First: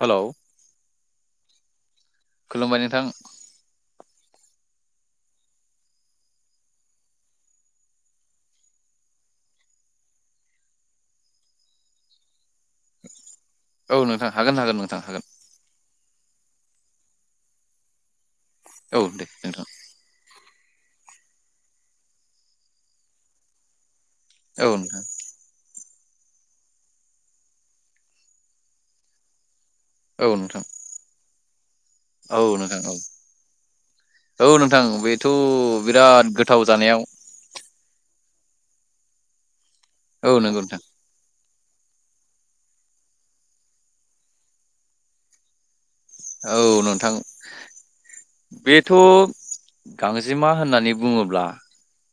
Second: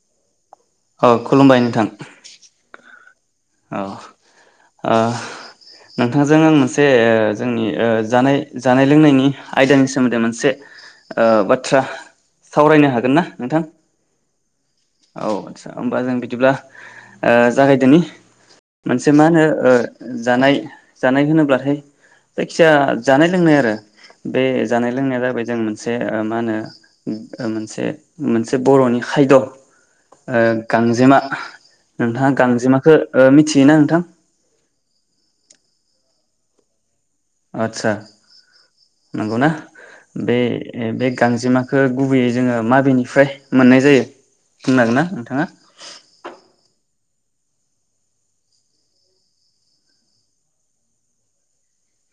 Hello औ खुलुमबाय नोंथां। खुलुमबाय नोंथां औ ओ नोंथांजों आं मोनसे ओ जोंनि ओ जानाय जानाय लोंनायनि आयदानि सोमोन्दै मोनसे ओ बाथ्रा सावरायनो हागोन ना नोंथां? औ नोंथां हागोन हागोन नोंथां हागोन औ आदसा होमबा जों बि बिदिब्ला ओ जागायदोनि औ मोनसे मा दे होनो नोंथां ओ जानाय जानाय होनोब्लाथाय जायखिजाया जानाय लोंनाय आरो बे औ जानाय नोंथां लोंनाया जाबाय जों मोनसे ओ मा होनो मोनसे मोनसे बर'नि खायद'। ओ औ नोंथां गांजेमा नोंथाङा औ नोंथां औ गांजेमाखो ओ मिथियोना नोंथां औ नोंथां बेथ' बिराद गोथाव जानायाव आदसा नंगौ ना? औ बे नंगौ नोंथां बे गांजेमा खो गुबैयै जोङो माबेनिफ्राय मोननाय जायो बुंनो हागोन ना नोंथाङा औ नोंथां बेथ' गांजेमा होननानै बुङोब्ला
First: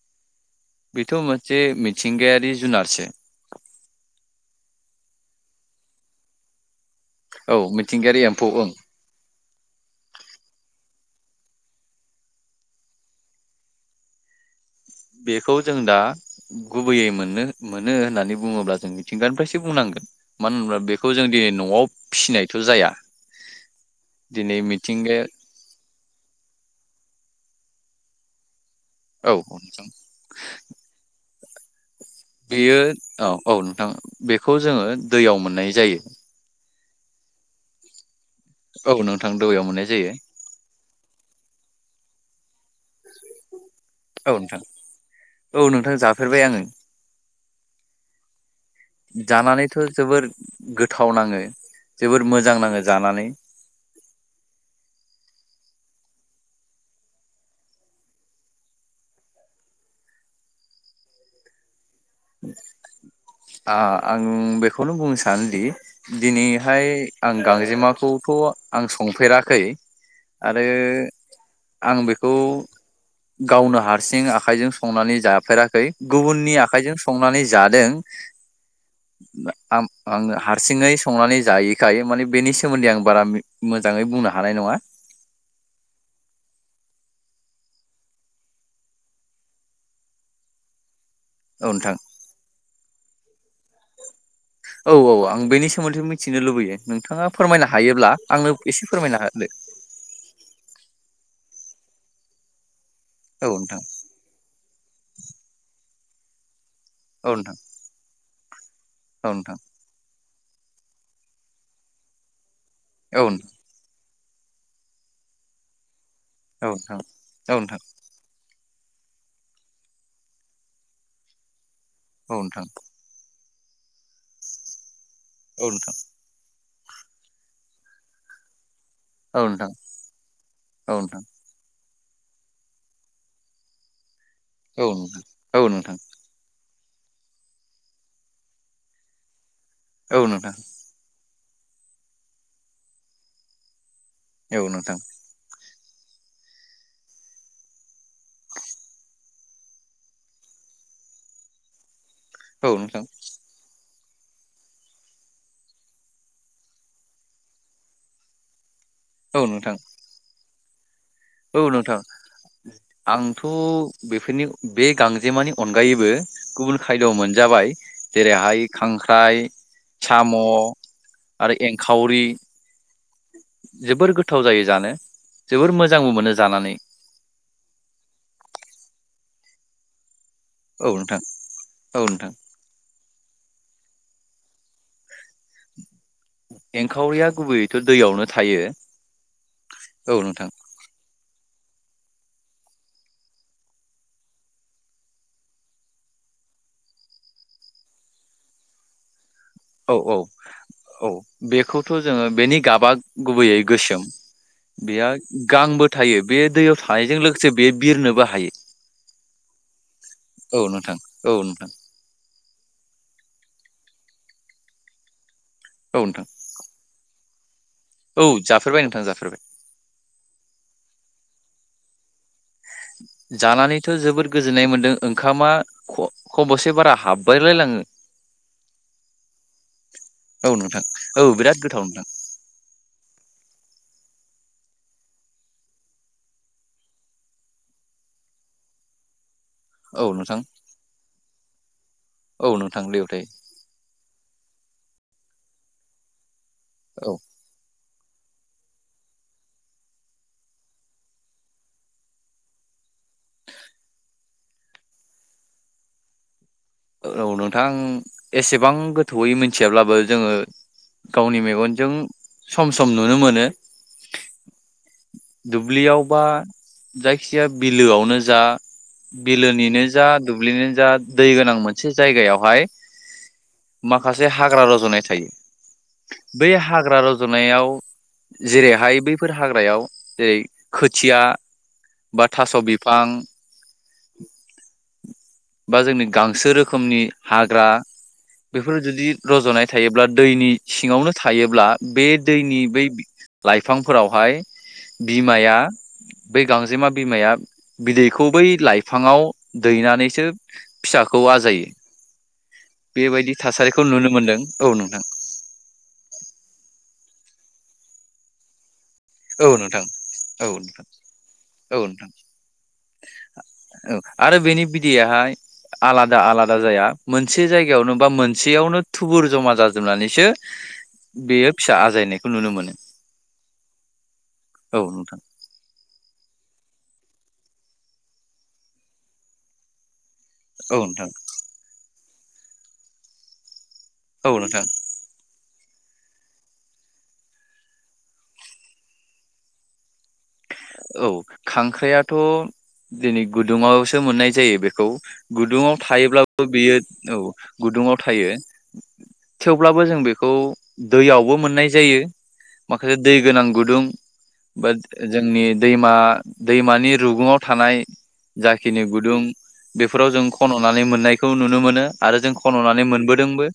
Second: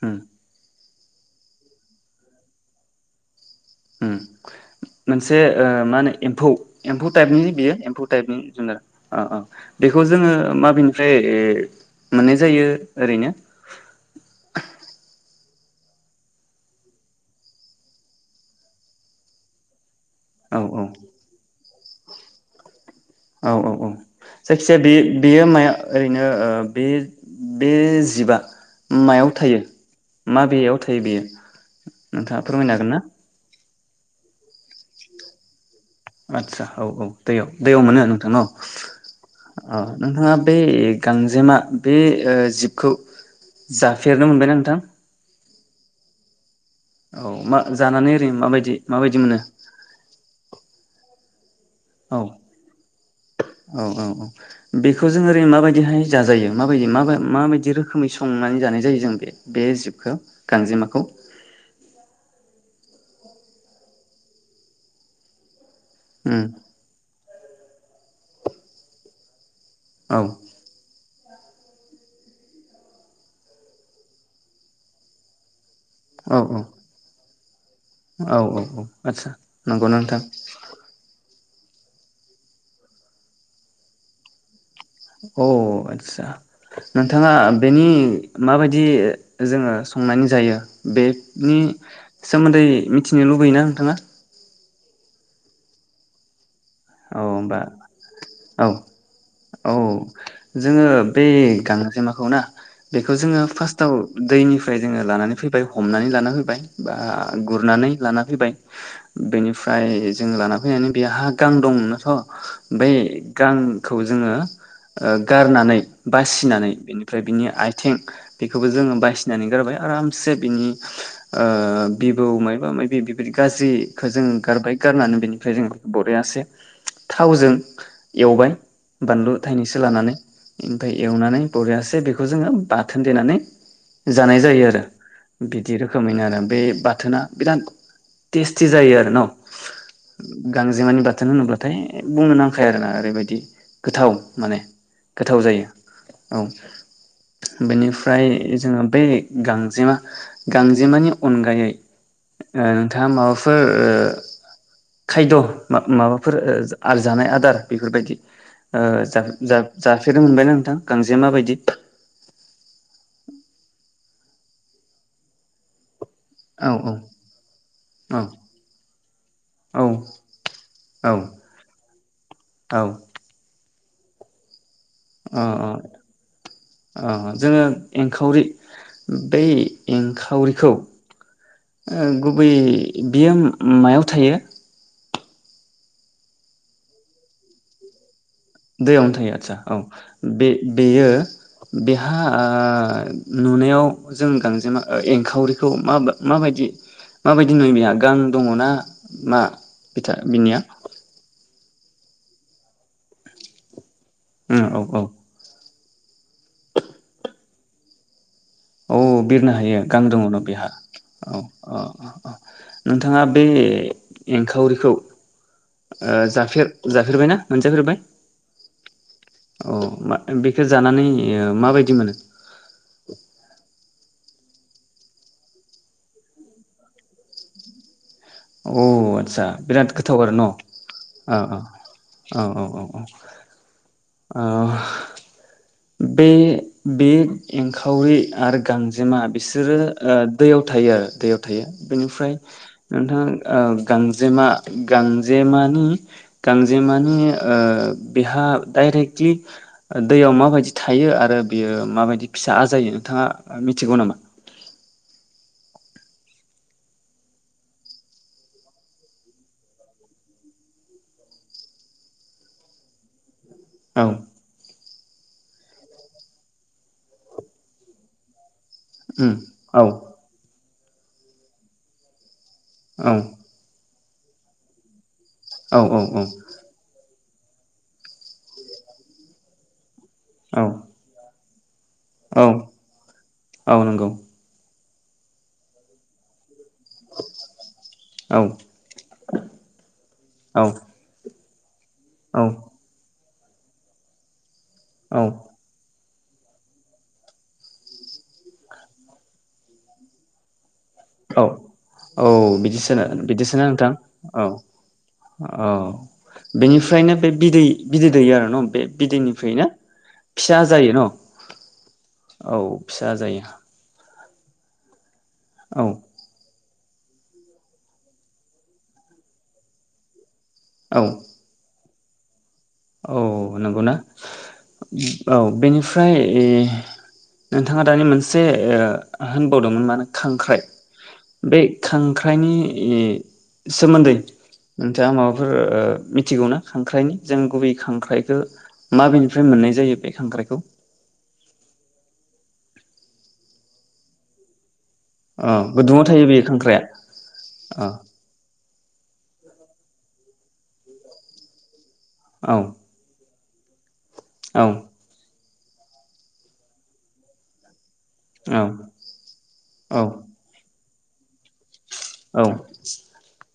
उम बेथ' मोनसे मिथिंगायारि जुनारसो उम मोनसे ओ मा होनो एम्फौ एम्फौ टाइपनि औ बेयो एम्फौ मिथिंगायारि टाइपनि ओं जुनार अ अ बेखौ जोङो माबेनि फ्राययो मोननाय जायो ओरैनो बेखौ जों दा गुबैयै मोननो मोनो होननानै बुङोब्ला जों मिथिंगानिफ्रायसो बुंनांगोन। मानो औ होनोब्ला औ बेखौ जों दिनै न'आव फिसिनायथ' जाया औ औ औ दिनै जायखिजाया बे मिथिंगाया बेयो माया ओरैनो ओ बे बे जिबा मायाव थायो औ माबेयाव थायो बेयो? नोंथाङा फोरमायनो बेयो हागोन ना औ औ अ बेखौ जोङो दैयाव मोननाय जायो। आदसा औ औ दैयाव दैयाव मोनो नोंथां न' औ नोंथां दैयाव अ मोननाय जायो नोंथाङा बै गांजेमा बे ओ जिबखौ जाफेरनो मोनबायना नोंथां? औ नोंथां जाफेरबाय आङो। औ मा जानानै ओरैनो माबायदि माबायदि मोनो? थावनाङो औ औ औ औ बेखौ जों ओरै माबाय दिहाय जाजायो माबायदि मा-माबायदि रोखोमै संनानै जानाय जायो जों बे-बे जिबखौ गांजेमाखौ [inaudible] ओ आं बेखौनो बुंनो सानोदि उम दिनैहाय आं गांजेमाखौथ' आं संफेराखै औ आरो आं बेखौ गावनो हारसिं आखायजों संनानै जाफेराखै औ गुबुननि औ आखायजों संनानै जादों औ औ औ आदसा आं नंगौ ना नोंथां आंनो हारसिङै संनानै जायैखाय माने बेनि सोमोन्दै आं बारा मोजाङै बुंनो हानाय नङा औ आदसा नोंथाङा बेनि माबायदि जोंङो संनानै जायो बे नि औ नोंथां सोमोन्दै मि थिनो लुबैयोना नोंथाङा? औ औ आं बेनि सो मोनदै मिथिनो लुबैयो। औ नोंथाङा होमबा फोरमायनो हायोब्ला आंनो औ एसे फोरमायना होदो औ जोंङो बे गांजेमाखौना बेखौ जोंङो औ नोंथां फास्टआव दैनिफ्राय जोंङो लानानै फैबाय हमनानै लाना फैबाय बा औ नोंथां गुरनानै लाना फैबाय औ नोंथां बेनिफ्राय जों लाना फैनानै बे हा गां दं स बै औ गांखौ जोंङो ओ गारनानै बासिनानै नोंथां बेनिफ्राय बिनि औ नोंथां आथिं बे खौबो जोंङो बायसिनानै गारबाय आरामसे बिनि ओ बिबौ औ नोंथां मायबा मायबि बेबादि गाज्रिखो जों गारबाय गारनानै बेनिफ्राय औ नोंथां जोंङो थावजों एवबाय बानलु औ नोंथां थाइनैसो लानानै ओमफ्राय औ नोंथां एवनानै बरियासे बेखौ जोंङो बाथोन देनानै जानाय जायो आरो औ नोंथां बिदि औ नोंथां रोखोमैनो आरो बे बाथोना बिराद टेस्टि जायो आरो न' औ नोंथां गांजेमानि बाथोन होनोब्लाथाय बुंनो नांखायो आरोना ओरैबादि गोथाव माने गोथाव जायो औ बेनिफ्राय जोङो बे गांजेमा गांजेमानि अनगायै ओ नोंथाङा माबाफोर ओ खायद' मा माबाफोर ओ आरजानाय आदार बेफोरबायदि ओ जा औ जा नोंथां जाफेरनो मोनबाय नों औ नोंथां आंथ' बेफोरनि बे गांजेमानि अनगायैबो औ गुबुन खायद' मोनजाबाय जेरैहाय खांख्राइ औ साम' औ आरो एंखावरि औ जोबोर गोथाव जायो जानो अ जोबोर अ मोजांबो मोनो जानानै अ जोङो एंखावरि बै इंखा खावरिखौ औ नोंथां औ ओ नोंथां गुबै बियो मायाव थायो एंखावरिया गुबैयैथ' दैयावनो थायो दैयावनो थायो आतसा औ बे बेयो बेहा आ नुनायाव जों गांजेमा ओ एंखावरिखौ माब माबायदि माबायदि नुयो बेहा गां दङ'ना मा? औ बिथा औ बिनिया औ बेखौ थ' जोङो बेनि गाबा गुबैयै गोसोम औ औ बेया गां बो थायो बे दैयाव थानायजों लोगोसे बे बिरनोबो हायो औ बिरनो हायो गां दङ' न' औ बेहा नोंथां औ नोंथां औ नोंथाङा बे एंखावरिखौ औ ओ नोंथां जाफेर जाफेरबायना? मोनजागफेरबाय औ जाफेरबाय नोंथां जाफेरबाय अ मा बेखौ जानानै ओ माबायद दि मोनो [unintelligible] जानानैथ' जोबोद गोजोननाय मोन्दों ओंखामा ख' खबसे बारा हाबबायलायलाङो औ आतसा बिराद गोथाव आरो न' औ नोंथां औ ओ बिराद ओ गोथाव नोंथां औ औ औ ओ बे बे एंखावरि आरो गांजेमा बिसोरो औ ओ नोंथां दैयाव थायो दैयाव थायो बेनिफ्राय औ नोंथां उम ओम लेवथाय ओ गांजेमा गां जेमानि औ गांजेमानि ओ बेहा दाइरेक्टलि दैयाव माबायदि थायो आरो बेयो माबायदि फिसा आजायो नोंथाङा मिथिगौ नामा? औ नोंथां एसेबां गोथौयै मिथियाब्लाबो जोंङो गावनि मेगनजों सम सम नुनो मोनो। औ। दुब्लियाव बा जायखि जाया बिलोआवनो जा उम बिलोनिनो औ जा दुब्लिनिनो जा दै गोनां मोनसे जायगायावहाय औ। माखासे हाग्रा रजनाय थायो। औ बै हाग्रा रज नायाव जेरैहाय बैफोर हाग्रायाव जेरै औ खोथिया बा औ थास' बिफां औ नंगौ बा जोंनि गांसो रो खोमनि हाग्रा औ बेफोर जुदि रजनाय थायोब्ला औ दैनिसिंआवनो थायो अब्ला बे दैनि औ बै लाइफांफोरावहाय बिमाया बै गांजेमा बिमाया बिदैखौ बै लाइफाङाव दैनानैसो फिसाखौ औ आजायो औ बिदिसो बेबायदि बिदिसोना थासारिखौ नोंथां। नुनो मोनदों औ नोंथां औ बेनिफ्रायनो बे बिदै बिदै दैैयो आरो न बे औ बिदैनिफ्रायनो नोंथां औ फिसा नोंथां जायो न। औ नोंथां औ। फिसा जायो। औ आरो बेनि बिदैयाहाय औ आलादा आलादा जाया। मोनसे जायगायावनो बा मोनसेयावनो थुबुर जमा जाजोबनानैसो औ बेयो फिसा आजायनाय। नुनो मोनो। औ नंगौना औ नोंथां औ बेनि ओमफ्राय नोंथांङा दानि मोनसे होनबावदोंमोन माने खांख्राइ औ नोंथां बे खां खांख्राइनि सोमोन्दै औ नोंथां नोंथाङा माबाफोर ओ मिथिगौना खांख्राइनि जों गुबै खांख्राइखौ माबेनिफ्राय मोननाय जायो बे खांख्राइखौ औ खांख्राइआथ' दिनै गुदुङावसो मोननाय जायो बेखौ अ गुदुङाव थायो बे थायोब्लाबो बियो खांख्राइआ औ अ गुदुङाव थायो। थेवब्लाबो जों बेखौ दैयावबो मोननाय जायो। औ माखासे दै गोनां गुदुं बा औ जोंनि दैमा दैमानि रुगुङाव थानाय जाखिनि गुदुं औ बेफोराव जों खननानै मोनो। मोननायखौ नुनो मोनो। आरो जों औ खन'नानै मोनबोदोंबो।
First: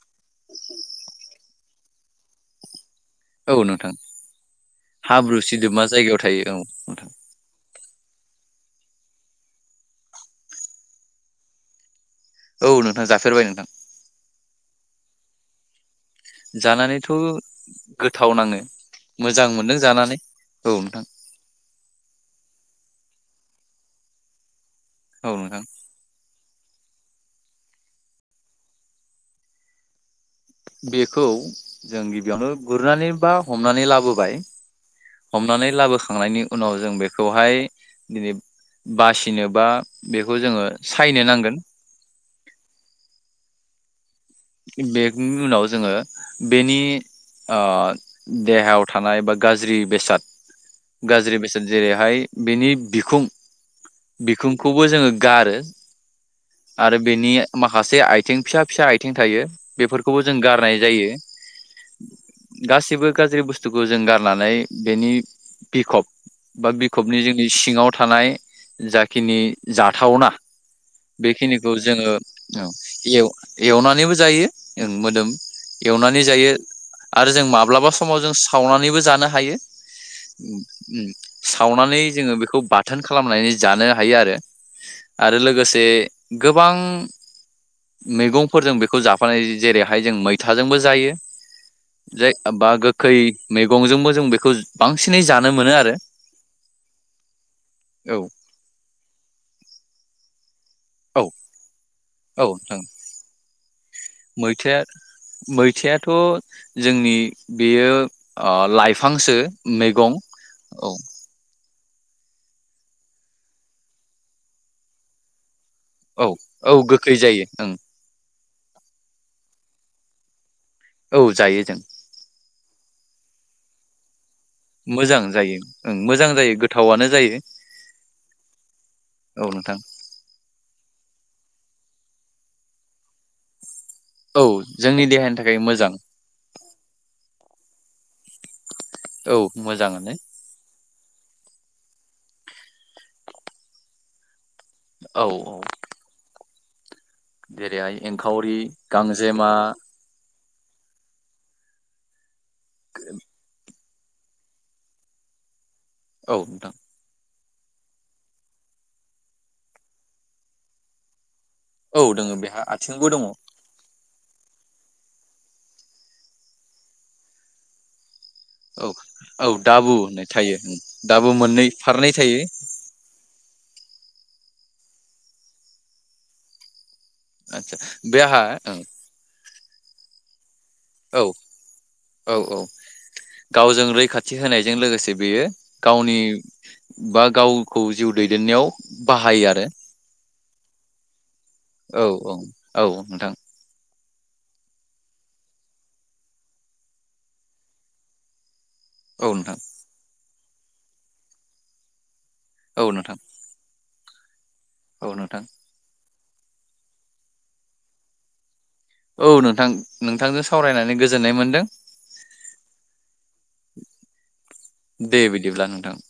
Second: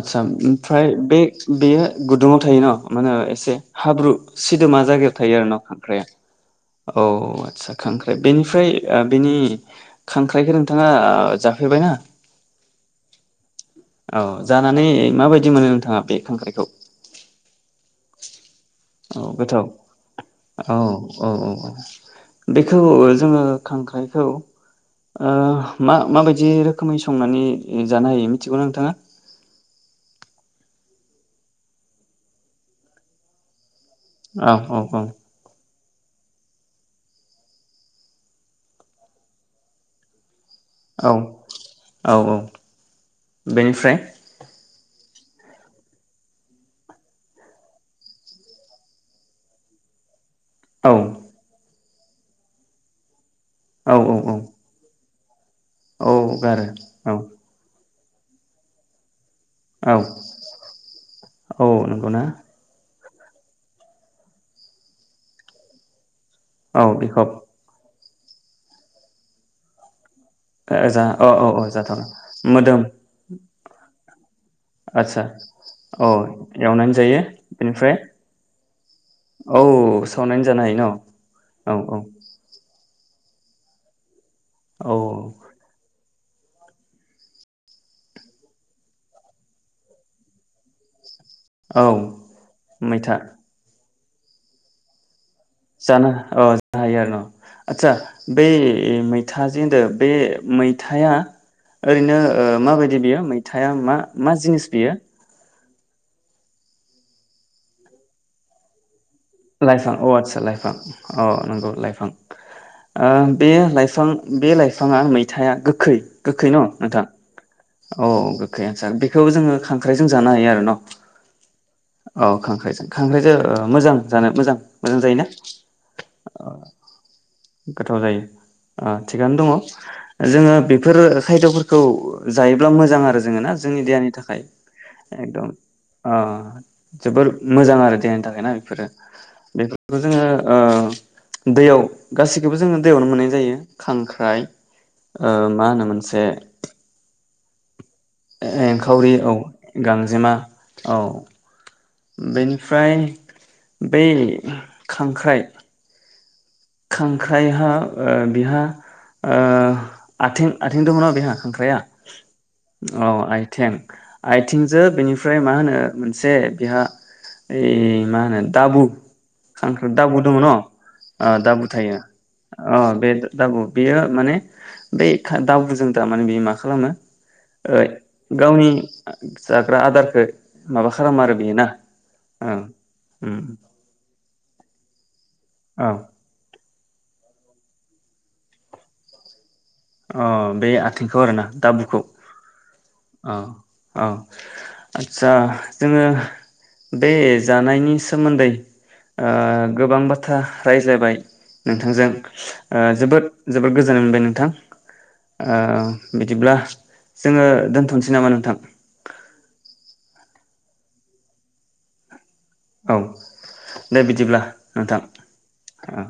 आतसा ओमफ्राय बे बेयो गुदुङाव थायो न' मा होनो औ एसे नोंथां हाब्रु सिदोमा जायगायाव थायो हाब्रु आरो ना सिदोबमा जायगायाव थायो औ खांख्राइआ औ नोंथां आदसा खांख्राइ बेनिफ्राय ओ बेनि खांख्राइखौ नोंथाङा ओ जाफैबायना औ नोंथां जाफेरबाय नोंथां। औ जानानै माबायदि मोनो नोंथाङा बे औ जानानैथ' गोथाव नाङो मोजां गोथाव मोनदों जानानै औ नोंथां औ औ बेखौ जोङो खांख्राइखौ ओ औ नोंथां मा मा बाय जे रोखोमै संनानै जानो हायो मिथिगौना नोंथाङा? बेखौ जों गिबियावनो गुरनानै बा हमनानै लाबो बोबाय औ औ औ हमनानै ला खांनायनि उनाव जों बेखौहाय दि बासिनोबा खौ जों औ सायनो नांगोन। औ बेनिफ्राय बेनि उनाव जोङो बेनि ओ देहायाव थानाय बा गाज्रि बेसाद औ गाज्रि बेसेन जेरैहाय बिनि बिखुं औ औ औ बिखुंखौबो जोङो गारो औ गारो आरो औ बेनि माखासे आइ। जों फिसा फिसा। बिथिं थायो। औ बेफोरखौबो जों गारनाय जायो औ नंगौना गासिबो। गाज्रि बुस्थुखौ जों गारनानै बेनि बिखब। बा औ बिखबनि बिखब जोंनि सिङाव। थानाय जाखिनि जाथावना। ओ जा अ औ औ बेखिनिखौ जोङो जाथावना औ मोदोम एव एवनानैबो जायो ओं आदसा मोदोम औ एवनानै जायो एवनानै जायो आरो जों माब्लाबा बेनिफ्राय समाव जों सावनानैबो जानो हायो औ सावनानै उम जानो हायो न उम औ औ सावनानै जोङो बेखौ बा बाथोन खालामलायनानै जानो हायो आरो। आरो औ लोगोसे। गोबां मैगं। फोरजों बेखौ जाफानाय जेरैहाय जों मैथाजोंबो जायो। औ जाय बा गोखै मैथा मैगंजोंबो। जों बेखौ बांसिन जा जानो औ जानो हायो आरो न आतसा औ बै मैथाजोंदो बे। मै। थाया औ ओरैनो औ बिनो नोंथां माबायदि बियो मैथाया मा। मा जिनिस मैथाया बेयो। मैथायाथ' जोंनि बेयो ओ लाइफ। लाइफां अह आतसा लाइफां अह नंगौ लाइफां फां ओ बेयो फाइफां बे लाइफाङा मैथाया गोख औ औ गोखै जायो। ओं औ। अके आ सार बेखौ जोङो खांख्रायजों जानो हायो आरो न'। औ जायो जों औ खांख्राइजों खांख्राइजों ओ मोजां। जानो। मोजां मोजां जायोना जायो ओं मोजां जायो गोथावानो जायो गोथाव जायो ओ थिगानो दङ औ नोंथां जोङो बेफोर खायद'फोरखौ। जायोब्ला मोजां आरो जोङो ना। जोंनि देहानि थाखाय औ जोंनि देहानि एकदम थाखाय मोजां जोबोर ओ मोजां आरो देहानि थाखायनाा बेफोरो औ बेफोरखौ मोजाङानो जोङो ओ दैयाव। गासिखौबो जोङो दैयावनो मोननाय जायो खांख्राइ औ ओ औ मा होनो मोनसे जेरैहाय एंखावरि एंखावरि औ, गांजेमा गांजेमा औ। बेनि फ्राय बै खांख्राइ औ नोंथां। ख्रायहा ओ बिहा ओ आथिं आथिं दङोना ना बिहा खांख्राया? औ दोङो बेहा औ आथिंबो दङ आइथें आइथिंजो बेनिफ्राय मा होनो मोनसे बेहा ओइ मा होनो दाबु औ औ खांख्र' दाबु होननाय दङ' न'? थायो ओ दाबु थायो ओ बे दाबु बे बे माने बे दाबुजों थार माने बेयो मा खालामो आदसा ओ बे आंहा गावनि जाग्रा आदारखो माबा खालामो औ आरो बेयो ना ओ उम। थि होनायजों लोगोसे बेयो गावनि बा गावखौ जिउ दैदेननायाव बाहायो आरो। अह बे आथिंखौ आरोना दाबुखौ? औ औ औ नोंथां अह। अह, आथसा जोङो बे जानायनि सोमोन्दै औ ओ नोंथां गोबां बाथ्रा रायज्लायबाय नोंथांजों औ ओ नोंथां जोबोद जोबोर गोज होनो मोनबाय नोंथां। औ नोंथां ओ बिदिब्ला जोङो दोनथ'नसै नामा नोंथां? औ नोंथां नोंथांजों सावरायनानै गोजोननाय मोनदों औ दे बिदिब्ला नोंथां दे बिदिब्ला नोंथां ओ।